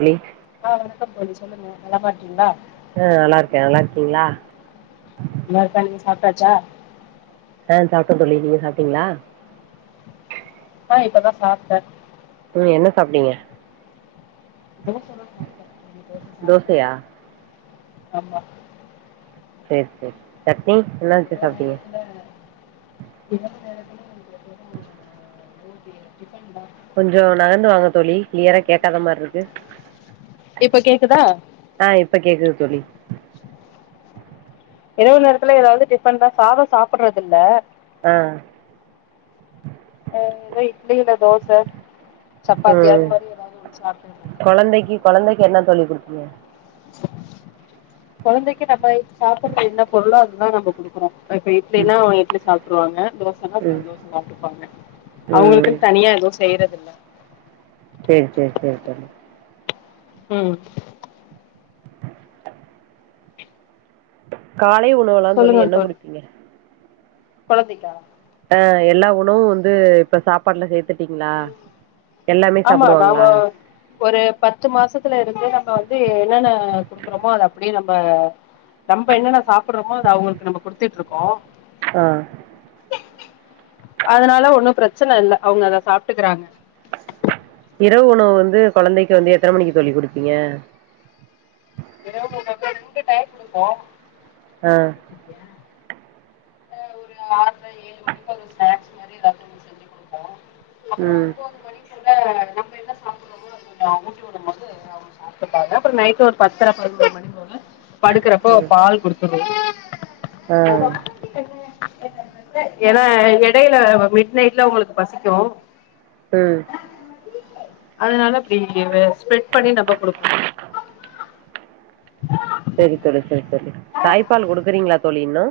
Hello ஆ வணக்கம் தோழி சொல்லுங்க நலமா இருக்கீங்ளா ஆ நல்லா இருக்கே நல்லா இருக்கீங்ளா நல்லா இருக்கே நீங்க சாப்டாச்சா ஆ சாப்டே தோழி நீங்க சாப்டீங்ளா ஆ இப்பதா சாப்டே ம் என்ன சாப்ட்டீங்க தோச தான் சாப்ட்டேன். ரெண்டு தோச சாப்ட்டேன். தோசையா ஆமா சேரி சேரி சட்னி என்னா வெச்சி சாப்ட்டீங்க இவங்க டிபன்தா கொஞ்சோ நகந்து வாங்க தோழி கிளியரா கேட்காத மாரி இருக்கு இப்ப கேக்குதா ஆ இப்ப கேக்குது தோழி இரவு நேரத்துல எதாவது டிஃபன்தா சாதோ சாப்பறதில்ல ஆ அ எதோ இட்லி இல்ல தோச சப்பாத்தி அது மாரி எதாவது ஒன்னு [inaudible] கொழந்தைக்கி கொழந்தைக்கி என்னத் தோழி குடுப்பீங்க கொழந்தைக்கி நம்ம சாப்பறது என்னப் பொருளோ அததா நம்பக் குடுக்குறோ இப்ப இப்ப ம் இட்லினா இட்லி சாப்ட்ருவாங்க தோசனா சில ம் தோச சாப்டுப்பாங்க அவுங்குளுக்குன் ம் தனியா எதுவு செய்றதில்ல சே சே சே தோழி ம் காலை உணவுலாந் தோழி என்ன குடுப்பீங்க கொழந்தைக்கா ஆ எல்லா உணவு வந்து இப்ப சாப்பாட்ல சேத்துட்டீங்ளா எல்லாமே ஆமா சாப்புடுவாங்ளா நாம ஒரு பத்து மாசத்துல இருந்து நம்ம வந்து என்னென்ன குடுக்குறோமோ அத அப்டியே நம்ப நம்ப என்னென்ன சாப்பிட்றோமோ அது அவுங்களுக்கு நம்ப குடுத்துட்ருக்கோ ஆ அதனால ஒன்னும் பிரச்சன இல்ல அவுங்க அத சாப்ட்டுக்கறாங்க இரவு உணவு வந்து கொழந்தைக்கு வந்து எத்தன மணிக்கு தோழி குடுப்பீங்க இரவு உணவு ரெண்டு டைம் குடுப்போ ஆ [inaudible] ட ஒரு ஆறுல ஏழு மணிக்கு ஒரு ஸ்நாக்ஸ் மாரி எதாவது ஒன்னு செஞ்சு குடுப்போ அப்றோ ம் [unintelligible] நம்ம என்ன சாப்புர்றமோ அது கொஞ்சோ ஊட்டி வுடம்மோது அவுங்க சாப்ட்டுப்பாங்க அப்றோ நைட்டு ஒரு பத்தர பதனோரு மணிப் போல படுக்கறப்ப ம் பால் குடுத்துரு ஆ [unintelligible] எனா எடையில மிட் நைட்ல உங்களுக்கு பசிக்கு ம் அதனால அப்டி வே ஸ்பெட் பண்ணி நம்ப குடுப்போ [unintelligible] செரித் தோழி செரித் தோழி தாய்ப்பால் குடுக்குறீங்ளாத் தோழி இன்னு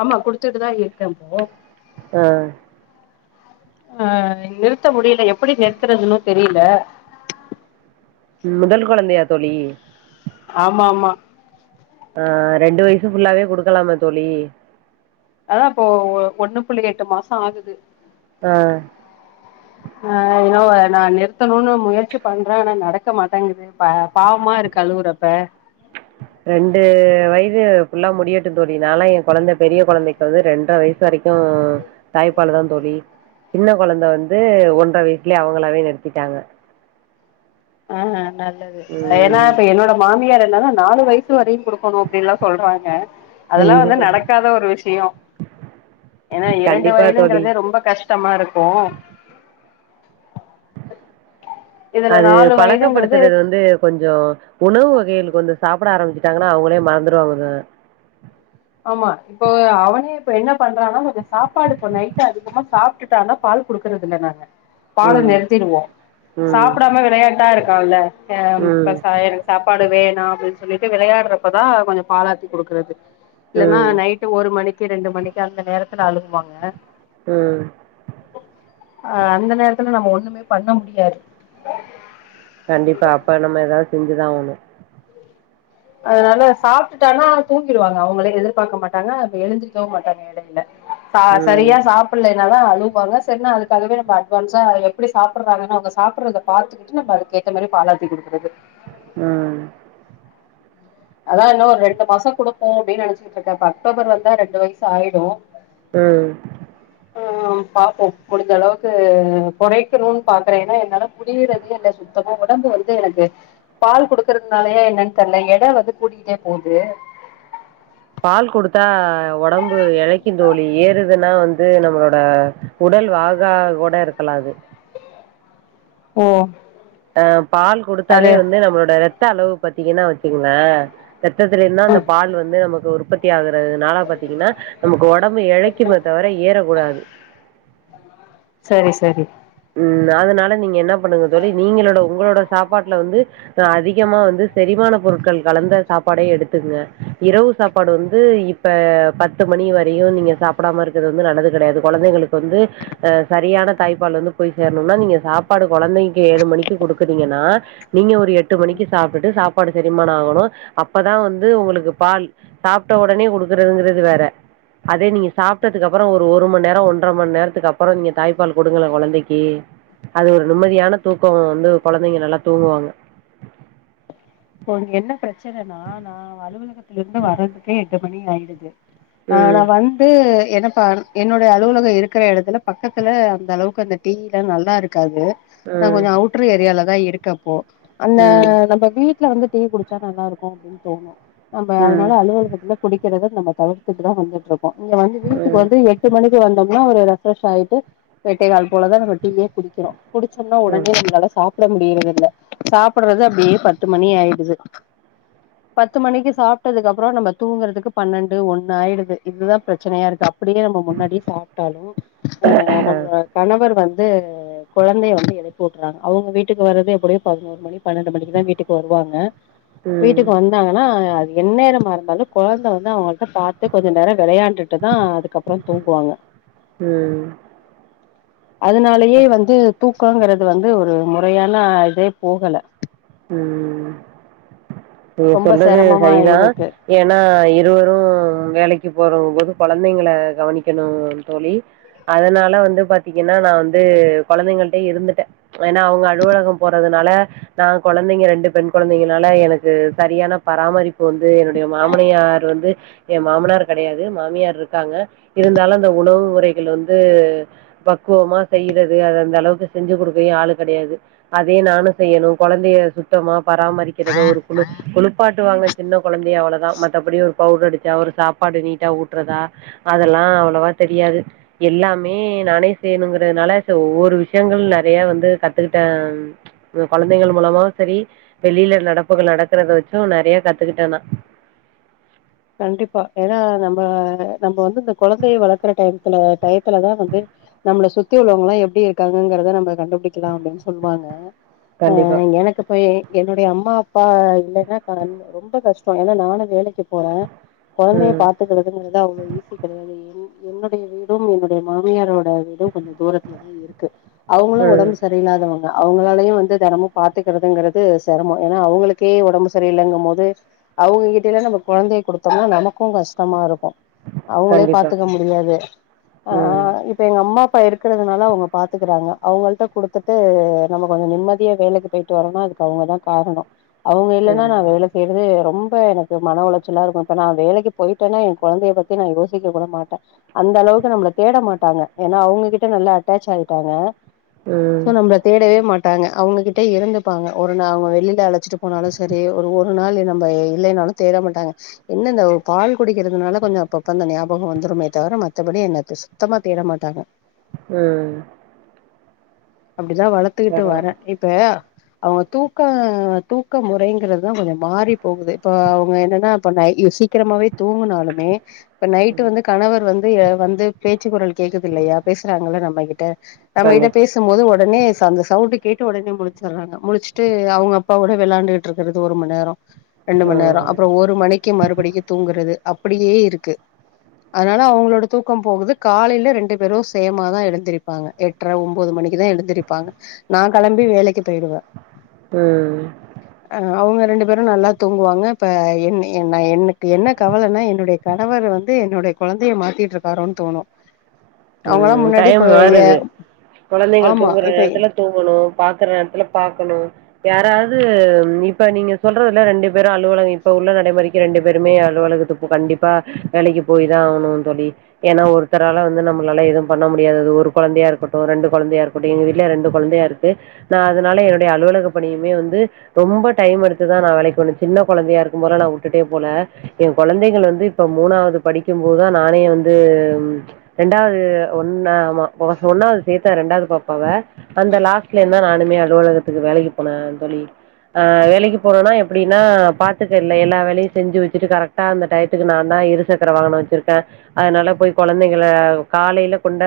ஆமா குடுத்துட்டுதா இருக்கேம்போ ஆ ஆ நிறுத்த முடியில எப்புடி நிறுத்தறதுனு தெரியில ம் முதல் கொழந்தையா தோழி ஆமா மா ஆ ரெண்டு வயசு ஃபுல்லாவே குடுக்கலாமே தோழி அதா இப்போ ஒ ஒன்னு புள்ளி எட்டு மாசோ ஆகுது ஆ ஆ எனோ நா நிறுத்தணுனு முயற்சி பண்றே ஆனா நடக்க மாட்டேங்குது ப பாவமா இருக்கு அழுவுறப்பே ரெண்டு வயது ஃபுல்லா முடியட்டுந் தோழி நாலா எ கொழந்த பெரிய கொழந்தைக் இப்ப வந்து ரெண்ர வயசு வரைக்கு தாய்ப்பாலுதாந் தோழி சின்ன கொழந்த வந்து ஒன்ற வயிச்லே அவங்களாவே நிறுத்திட்டாங்க ஆ நல்லது ஏனா ம் இப்ப என்னோட மாமியார் என்னன்னா நாலு வயசு வரையு குடுக்கணு அப்டின்லா சொல்றாங்க அதெல்லா ஐயோ வந்து நடக்காத ஒரு விஷ்யோ ஏன்னா இரண்டு கண்டிப்பா தோழி வயதுங்கறதே ரொம்ப கஷ் டமா இருக்கு இது அது பழக்கப்படுத்துறது வந்து கொஞ்சோ உணவு வகைகளு கொஞ்ச சாப்பட ஆரம்பிச்சிட்டாங்கன்னா அவுங்ளே மறந்துடுவாங்க ஆமா இப்போ அவனே இப்ப என்ன பண்றான்னா கொஞ்ச சாப்பாடு இப்போ நைட்டு அதிகமா சாப்ட்டுட்டனா பால் குடுக்கறதில்ல நா ஆ பால ம் நிறுத்திடுவோ ம் சாப்படாம விளையாட்டா இருக்கான்ல அ ம் இப்ப சாயல் சாப்பாடு வேணா அப்டின் சொல்லிட்டு விளையாட்றப்பதா கொஞ்ச பாலாத்தி குடுக்குறது இல்லன்னா ம் நைட்டு ஒரு மணிக்கி ரெண்டு மணிக்கு அந்த நேரத்துல அழுவாங்க ம் அ அந்த நேரத்துல நம்ம ஒண்ணுமே பண்ண முடியாது கண்டிப்பா அப்ப நம்ம ஏதாவது செஞ்சுதா ஆவுணு அதனால சாப்ட்டுட்டானா தூங்கிடுவாங்க அவுங்ளே எதிர்பார்க்க மாட்டாங்க அப்டி எழுஞ்சிரக்கவு மாட்டாங்க இடையில ச சரியா ம் சாப் [unintelligible] என்னவோ அழுவாங்க செரின் அதுக்காகவே நம அட்வான்ஸா எப்டி சாப்பறாங்கன்னு அவுங்க சாப்பறத பாத்து வந்துட்டு நம்ம அதுக்கு ஏத்த மாரி பாலாத்தி குடுக்குறது ம் அதா இன்னு ஒரு ரெண்டு மாசோ குடுப்போ அப்டின் நெனச்சிட்ருக்கே இப்ப அக்டோபர் வந்தா ரெண்டு வயசு ஆயிடு ம் ம் பாப்போ முடிச்ச அளவுக்கு கொறைக்கணுன் பாக்குற ஏன்னா என்னால முடியறதே இல்ல சுத்தமா உடம்பு வந்து எனக்கு பால் குடுக்கறதுனாலயே என்னன் தெர்ல எட வந்து கூடிக்கிட்டே போது பால் குடுத்தா உடம்பு இழைக்கு தோழி ஏறுதுன்னா வந்து நம்மளோட உடல் வாகா கூட இருக்கலா அது ஓ அ பால் குடுத்தாலே அது வந்து நம்மளோட இரத்த அளவு பத்தீங்கன்னா வச்சுங்க ரத்தல இருந்தா அந்த ம் பால் வந்து நமக்கு உற்பத் ஆகுறிறதுனால பாத்தீங்கன்னா நமக்கு உடம்பு இழைக்கும்மோ தவிர ஏறக்கூடாது சரி சரி ம் அதனால நீங்க என்ன பண்ணுங்க தோழி நீங்களோட உங்களோட சாப்பாட்டுல வந்து அதிகமா வந்து செரிமான பொருட்கள் கலந்த சாப்பாடே எடுத்துங்க இரவு சாப்பாடு வந்து இப்ப பத்து மணி வரையு நீங்க சாப்படாம இருக்கிறது வந்து நல்லது கெடையாது கொழந்தைங்களுக்கு வந்து அ சரியான தாய்ப்பால் வந்து போய் சேர்ணுனா நீங்க சாப்பாடு கொழந்தைக்கு ஏழு மணிக்கு குடுக்குறீங்கன்னா நீங்க ஒரு எட்டு மணிக்கு சாப்டுட்டு சாப்பாடு செரிமானோ ஆகணு அப்பதா வந்து உங்களுக்கு பால் சாப்ட்ட உடனே குடுக்குறதுங்கிறது வேற அதே நீங்க சாப்ட்டதுக்கு அப்புறோ ஒரு மண் நேரோ ஒன்ற மண் நேரத்துக்கு அப்புறோ நீங்க தாய்ப்பால் குடுங்களங்க கொழந்தைக் அது ஒரு நிம்மதியான தூக்கோ வந்து கொழந்தைங்க நல்லா தூங்குவாங்க இப்ப உங்க என்ன பிரச்சனன்னா நா அலுவலகத்தில இருந்து வர்றதுக்கே எட்டு மணி ஆயிடுது ம் ஆனவன் இ என்னப்பா என்னுடைய அலுவலகம் இருக்கிற இடத்துல பக்கத்துல அந்த அளவுக்கு அந்த டீலா நல்லா இருக்காது நா ம் கொஞ்ச அவுட்டர் ஏரியால தா இருக்க இப்போ அந்த ம் நம்ம வீட் வீட்ல வந்து டீ குடிச்சா நல்லா இருக்கூ அப்டின் தோணு நம்ப ம் அதனால அலுவலகத்துல குடிக்கறத நம்ம தவிர்த்துட்டு தா வந்துட்ருக்கோ இங்க வந்து வீட்டுக்கு ம் வந்து எட் எட்டு மணிக்கு வந்தோம்னா ஒரு ரெஃப்ரெஷ் ஆயிட்டு எட்டே கால் போலதா நம்மடீயே குடிக்கிறோ குடிச்சோம்னா ஒடனே ம் நம்ளால சாப்ட முடியரது இல்ல சாப்பறது அப்டியே ப பத்து மணி ஆயிடுது பத்து மணிக்கு சாப்ட்டதுக்கு அப்பறோ நம்ம தூங்குறதுக்கு பன்னெண்டு ஒண்ணு ஆயிடுது இதுதா பிரச்சனையா இருக்கு அப் அப்படியே நம்ப முன்னாடியே சாப்ட்டாலு ஆ நம்மளோட கணவர் வந்து கொழந்தைய வந்து எழப்பி வுட்றாங்க அவுங்க வீட்டுக்கு வரது எப்படியோ பதினோரு மணி பன்னெண்டு மணிக்கு தா வீட்டுக்கு க்கு வருவாங்க வீட்டுக்கு வந்தாங்கன்னா அது எந்நேரமா இருந்தாலு கொழந்தை வந்து அவுங்களுக் பாத்து கொஞ்ச நேரொ விளையாண்டுட்டு தா அதுக்கப்புறொ தூங்குவாங்க ம் அதனாலயே வந்து தூக்கங்கறது வந்து ஒரு முறையான இதே போகல ம் நீங்க ரொம்ப சொல்றது சிரமமா சரிதா இருக்கு ஏன்னா இருவரு வேலைக்கி போறங்க போது கொழந்தைங்கள கவனிக்கணு தோழி அதனால வந்து பாத்தீங்கன்னா நா வந்து கொழந்தைங்ள்ட்டயே இருந்துட்டே ஏன்னா அவுங்க அலுவலகம் போறதுனால நா கொழந்தைங்க ரெண்டு பெண் கொழந்தைங்கனால எனக்கு சரியான பராமரிப் இப்போ வந்து என்னுடைய மாமனியார் வந்து என் மாமனார் கடையாது மாமியார் இருக்காங்க இருந்தாலு இந்த உணவு முறைகள் வந்து பக்குவமா செய்யிறது அது அந்த அளவுக்கு செஞ்சு குடுக்கயு ஆளு கெடையாது அதே நானு செய்யணு கொழந்தைய சுத்தமா பராமரிக்கிறதோ ஒரு குழு குழுப்பாட்டு வாங்க சின்ன கொழந்தையை அவ்ளதா மத்தபடி ஒரு பவுட்ரு அடிச்சா ஒரு சாப்பாடு நீட்டா ஊட்டுறதா அதெல்லா அவ்வளவா தெரியாது எல்லாமே நானே செய்யணுங்கிறதுனால ஒவ்வொரு விஷயங்களு நறைய வந்து கத்துக்கிட்டே கொழந்தைகள் மூலமாவு சரி வெளியில நடப்புகள் நடக்கறத வச்சு நறைய கத்துக்கிட்டே நா கண்டிப்பா ஏன்னா நம்ம நம்ப வந்து இந்த கொழந்தைய வளக்குற டைம்த்துல டயத்துலதா வந்து நம்மள சுத்தி உள்ளவுங்க எல்லா எப்டி இருக்காங்ககிறத நம்ம கண்டுபிடிக்கலா அப்டின்னு சொல்வாங்க ஆ கண்டிப்பாக எனக்கு போய் என்னுடைய அம்மா அப்பா இல்லைன்னா ரொம்ப கஷ்டோ ஏன்னா நானு வேலைக்கி போற கொழந்தைய ம் பாத் துகிறதுங்கறது அவ்ளோ ஈசி கடையாது என் என்னுடைய வீடும் என்னுடைய மாமியாரோட வீடும் கொஞ்ச தூரத்தில தா இருக்கு அவுங்களு ம் ஒடம்பு சரி சரி இல்லாதவங்க அவுங்களாலயு வந்து தெனமு பாத்துக்கறதுங்கறது செரமொ ஏன்னா அவுங்களுக்கே ஒடம்பு சரியில்லங்கும் போது அவுங்க கிட்டேல்லா நம்ம கொழந்தைய குடுத்தோம்னா நமக்கூ கஷ்டமாருக்கூ அவுங்களே பாத்துக்க கண்டிப்பாக முடியாது ஆ ம் இப் இப்ப எங்க அம்மா அப்பா இருக்கறதுனால அவுங்க பாத்துக்குறாங்க அவங்கள்ட குடுத்துட்டு நம்ம கொஞ்ச நிம்மதியா வேலைக்கி போயிட்டு வரனா அதுக்கு அவுங்கதா காரணொ அவுங்க இல்லைன்னா நா ம் வேலை செய்யறது ரொம்ப எனக்கு மன உளைச்ச சளா இருக்கூ இப்ப நா வேலைக்கி போயிட்டனா எ கொழந்தைய பத்தி நா யோசிக்க கூட மாட்ட அந்த அளவுக்கு நம்மள தேட மாட்டாங்க ஏன்னா அவுங்ககிட்ட நல்லா அட்டாச் ஆயிட்டாங்க ம் சோ நம்பத் தேடவே மாட்டாங்க அவுங்ககிட்ட இருந்துப்பாங்க ஒருநா அவுங்க வெளிவ அழச்சிட்டு போனாலு சரி ஒரு ஒரு நாள் நம்ப இல்லைனாலு தேட மாட்டாங்க என்ன இந்த பால் குடிக்கிறதுனால கொஞ்சோ அப்பப்ப அந்த ஞாபக வந்துருமே தவர மத்தபடி என்ன சு சுத்தமா தேட மாட்டாங்க அ அப்டிதா வளத்துகிட்டு வர பரவாயில்ல இப்ப அவங்க தூக்க தூக்க முறைங்கிறதுதா கொஞ்ச மாறி போகுது இப்ப அவுங்க என்னன்னா இப்போ நைட்ல சீக்கிரமாவே தூங்குனாலுமே இப்ப நைட் ம் வந்து கணவர் வந்து வந்து பேச்சு குரள் கேக்குது இல்லையா பேசுறாங்கள நம்மகிட்ட நம்மகிட்ட கண்டிப்பாக பேச போது உடனே அந்த சவுண்ட் கேட்ட உடனே முலச்சர்றாங்க முலுச்சுட்டு அவங்க அப்பாவோட வெளாண்டுட்டு இருக்கிறது ஒரு மணி நேரோ ரெண்டு மணி ம் நேரோஅப்ரோ ஒரு மணிக்கு மறுபடிக்கு தூங்குறது அப்டியே இருக்கு அதனால அவங்களோட தூக்கம் போகுது காலையிலயே ரெண்டு பேரு சேமாதா எழுந்திருப்பாங்க எட் எட்ர ஒம்பது மணிக்குதா எழுந்திருப்பாங்க நா கெளம்பி வேலைக்கு போய்டுவே ம் அ அவுங்க ரெண்டு பேரு நல்லா தூங்குவாங்க இப்ப என்னி நா எனக்கு என்ன கவலைன்னா என்னுடைய கணவர் வந்து என்னுடைய குழந்தைய மாற்றிட்டுருக்காரோன்னு தோணு அவங்களா ம் முன்னாடி இப்ப டைம் எ மாறுது ஆமா இப்ப தூங்குணு பாக்கற நேரத்துல பாக்கணு யாராவது இப்ப நீங்க சொல்றதுல ரெண்டு பேரு அலுவலக இப்ப உள்ள நடைமுறைக்கு ரெண்டு பேருமே அலுவலகத்து கண்டிப்பா வேலைக்கு போய் தா ஆகணு தோழி ஏன்னா ஒருத்தரால வந்து நம்ம நல்லா எதுவு பண்ண முடியாது ஒரு கொழந்தையா இருக்கட்டு ரெண்டு கொழந்தையா இருக்கட்டு எங்க வீட்ல ரெண்டு கொழந்தையா இருக்கு நா அதனால என்னுடைய அலுவலக பணியுமே வந்து ரொம்ப டைம் எடுத்துதா நா வேலைக்கு வந்த சின்ன கொழந்தையா இருக்கு போல நா விட்டுட்டே போல என் கொழந்தைகள வந்து இப்ப மூணாவது படிக்கு போதுதா நானே வந்து ரெண்டாவது ஒன்னா ஆமா ஒன்னாவது சேத்தே ரெண்டாவது பாப்பாவ அந்த லாஸ்ட்ல இருந்தா நானுமே அலுவலகத்துல வேலைக்கு போன தோழி ஆ வேலைக்கு போனோனா எப்டினா பாத்துக்க இல்ல எல்லா வேலையு செஞ்சு வச்சுட்டு கரெக்ட் டா அந்த டயத்துக்கு நா தா இருசக்கர வாகன வச்சிருக்கே அதனால போய் கொழந்தைங்கள காலையில கொண்ட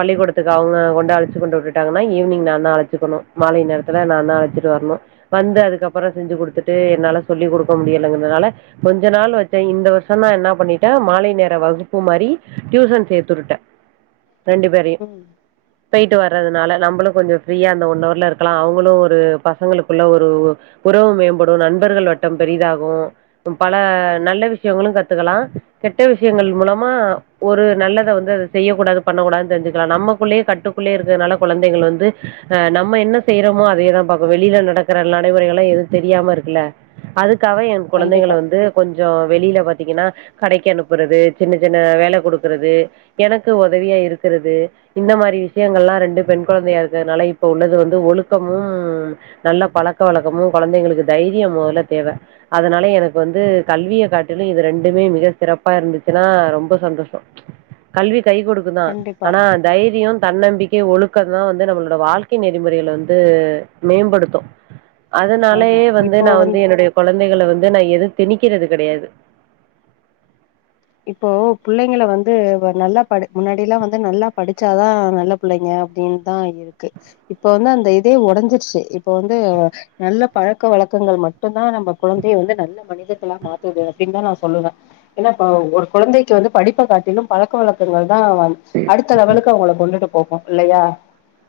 பள்ளிக்கூடத்துக்கு அவங்க கொண்டு அழச்சு கொண்டு விட்டுட்டாங்கன்னா ஈவினிங் நா தா அழச்சுகணு மாலை நேரத்துல நா தா அழச்சிட்டு வரனு வந்து அதுக்கப்ரோ செஞ்சு கொடுத்துட்டு என்னால சொல்லி கொடுக்க முடியலகுரதனால கொஞ்ச நாள் வச்ச இந்த வருஷ தா என்ன பண்ணிட்டா மாலை நேர வகுப்பு மாரி டியூசன் சேத்துருட்ட ரெண்டு பேரையு ம் போய்ட்டு வர்றதுனால நம்மளு கொஞ்ச ஃப்ரீயா அந்த ஒன்னவர்ல இருக்கலா அவங்களு ஒரு பசங்களுக்குள்ள ஒரு உறவு மேம்படு நண்பர்கள் வட்டம் பெரிதாகு பல நல்ல விஷயங்களு கத்துக்கலா கெட்ட விஷயங்கள் மூலமா ஒரு நல்ல வந்து அத செய்யக்கூடாது பண்ணக்கூடாது தெரிஞ்சுக்கலா நம்மக்குள்ளேயே கட்டுக்குள்ளே இருக்கனால குழந்தைகள் வந்து ஆ நம்ம என்ன செய்யறோமோ அதையேதா பாக்கோ வெளில நடக்கிற நடைமுறைகள்ல்லா எது தெரியாம இருக்குல்ல அதுக்காக எ குழந்தைகள கண்டிப்பா வந்து கொஞ்சொ வெளியில பாத்தீங்கன்னா கடைக்கு அனுப்புறது சின்ன சின்ன வேல கொடுக்குறது எனக்கு உதவியா இருக்குறது இந்த மாரி விஷயங்கள்ல்லா ரெண்டு பெண் குழந்தையா இருக்கிறதுனால இப்ப உள்ளது வந்து ஒழுக்கமும் நல்ல பழக்க வழக்கமு கொழந்தைங்களுக்கு தைரியம் முதல்ல தேவ அதனால எனக்கு வந்து கல்விய காட்டிலு இது ரெண்டுமே மிக சிறப்பா இருந்துச்சுன்னா ரொம்ப சந்தோஷோ கல்வி கை கொடுக்கு தா கண்டிப்பா ஆனா தைரியோ தன்னம்பிக்கை ஒழுக்கந்தா வந்து நம்மளோட வாழ்க்கை நெறிமுறைகளை வந்து மேம்படுத்து உ அதனாலயே வந்து நா வந்து என்னுடைய குழந்தைகள வந்து நா எது திணிக்கிறது கெடையாது இப்போ புள்ளைங்களை வந்து நல்லா படி முன்னாடியெல்லா வந்து நல்லா படிச்சாதா நல்ல புள்ளைங்க அப்டின்னுதா இருக்கு இப்ப வந்து அந்த இதே உடைஞ்சிருச்சு இப்ப வந்து நல்ல பழக்க வழக்கங்கள் மட்டும்தா நம்ம குழந்தைய வந்து நல்ல மனிதர்கலா மாத்துது அப்டின்னு தா நா சொல்லுவே அ ஒரு குழந்தைக்கு வந்து படிப்ப காட்டிலும் பழக்க வழக்கங்கள்தா அடுத்த லெவலுக்கு அவுங்கள கொண்டுட்டு போகு இல்லயா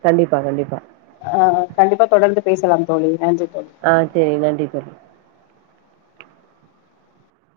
கண்டிப்பா கண்டிப்பா ஆ கண்டிப்பா தொடர்ந்து பேசலாம் தோழி நன்றி தோழி ஆ செரி நன்றி தோழி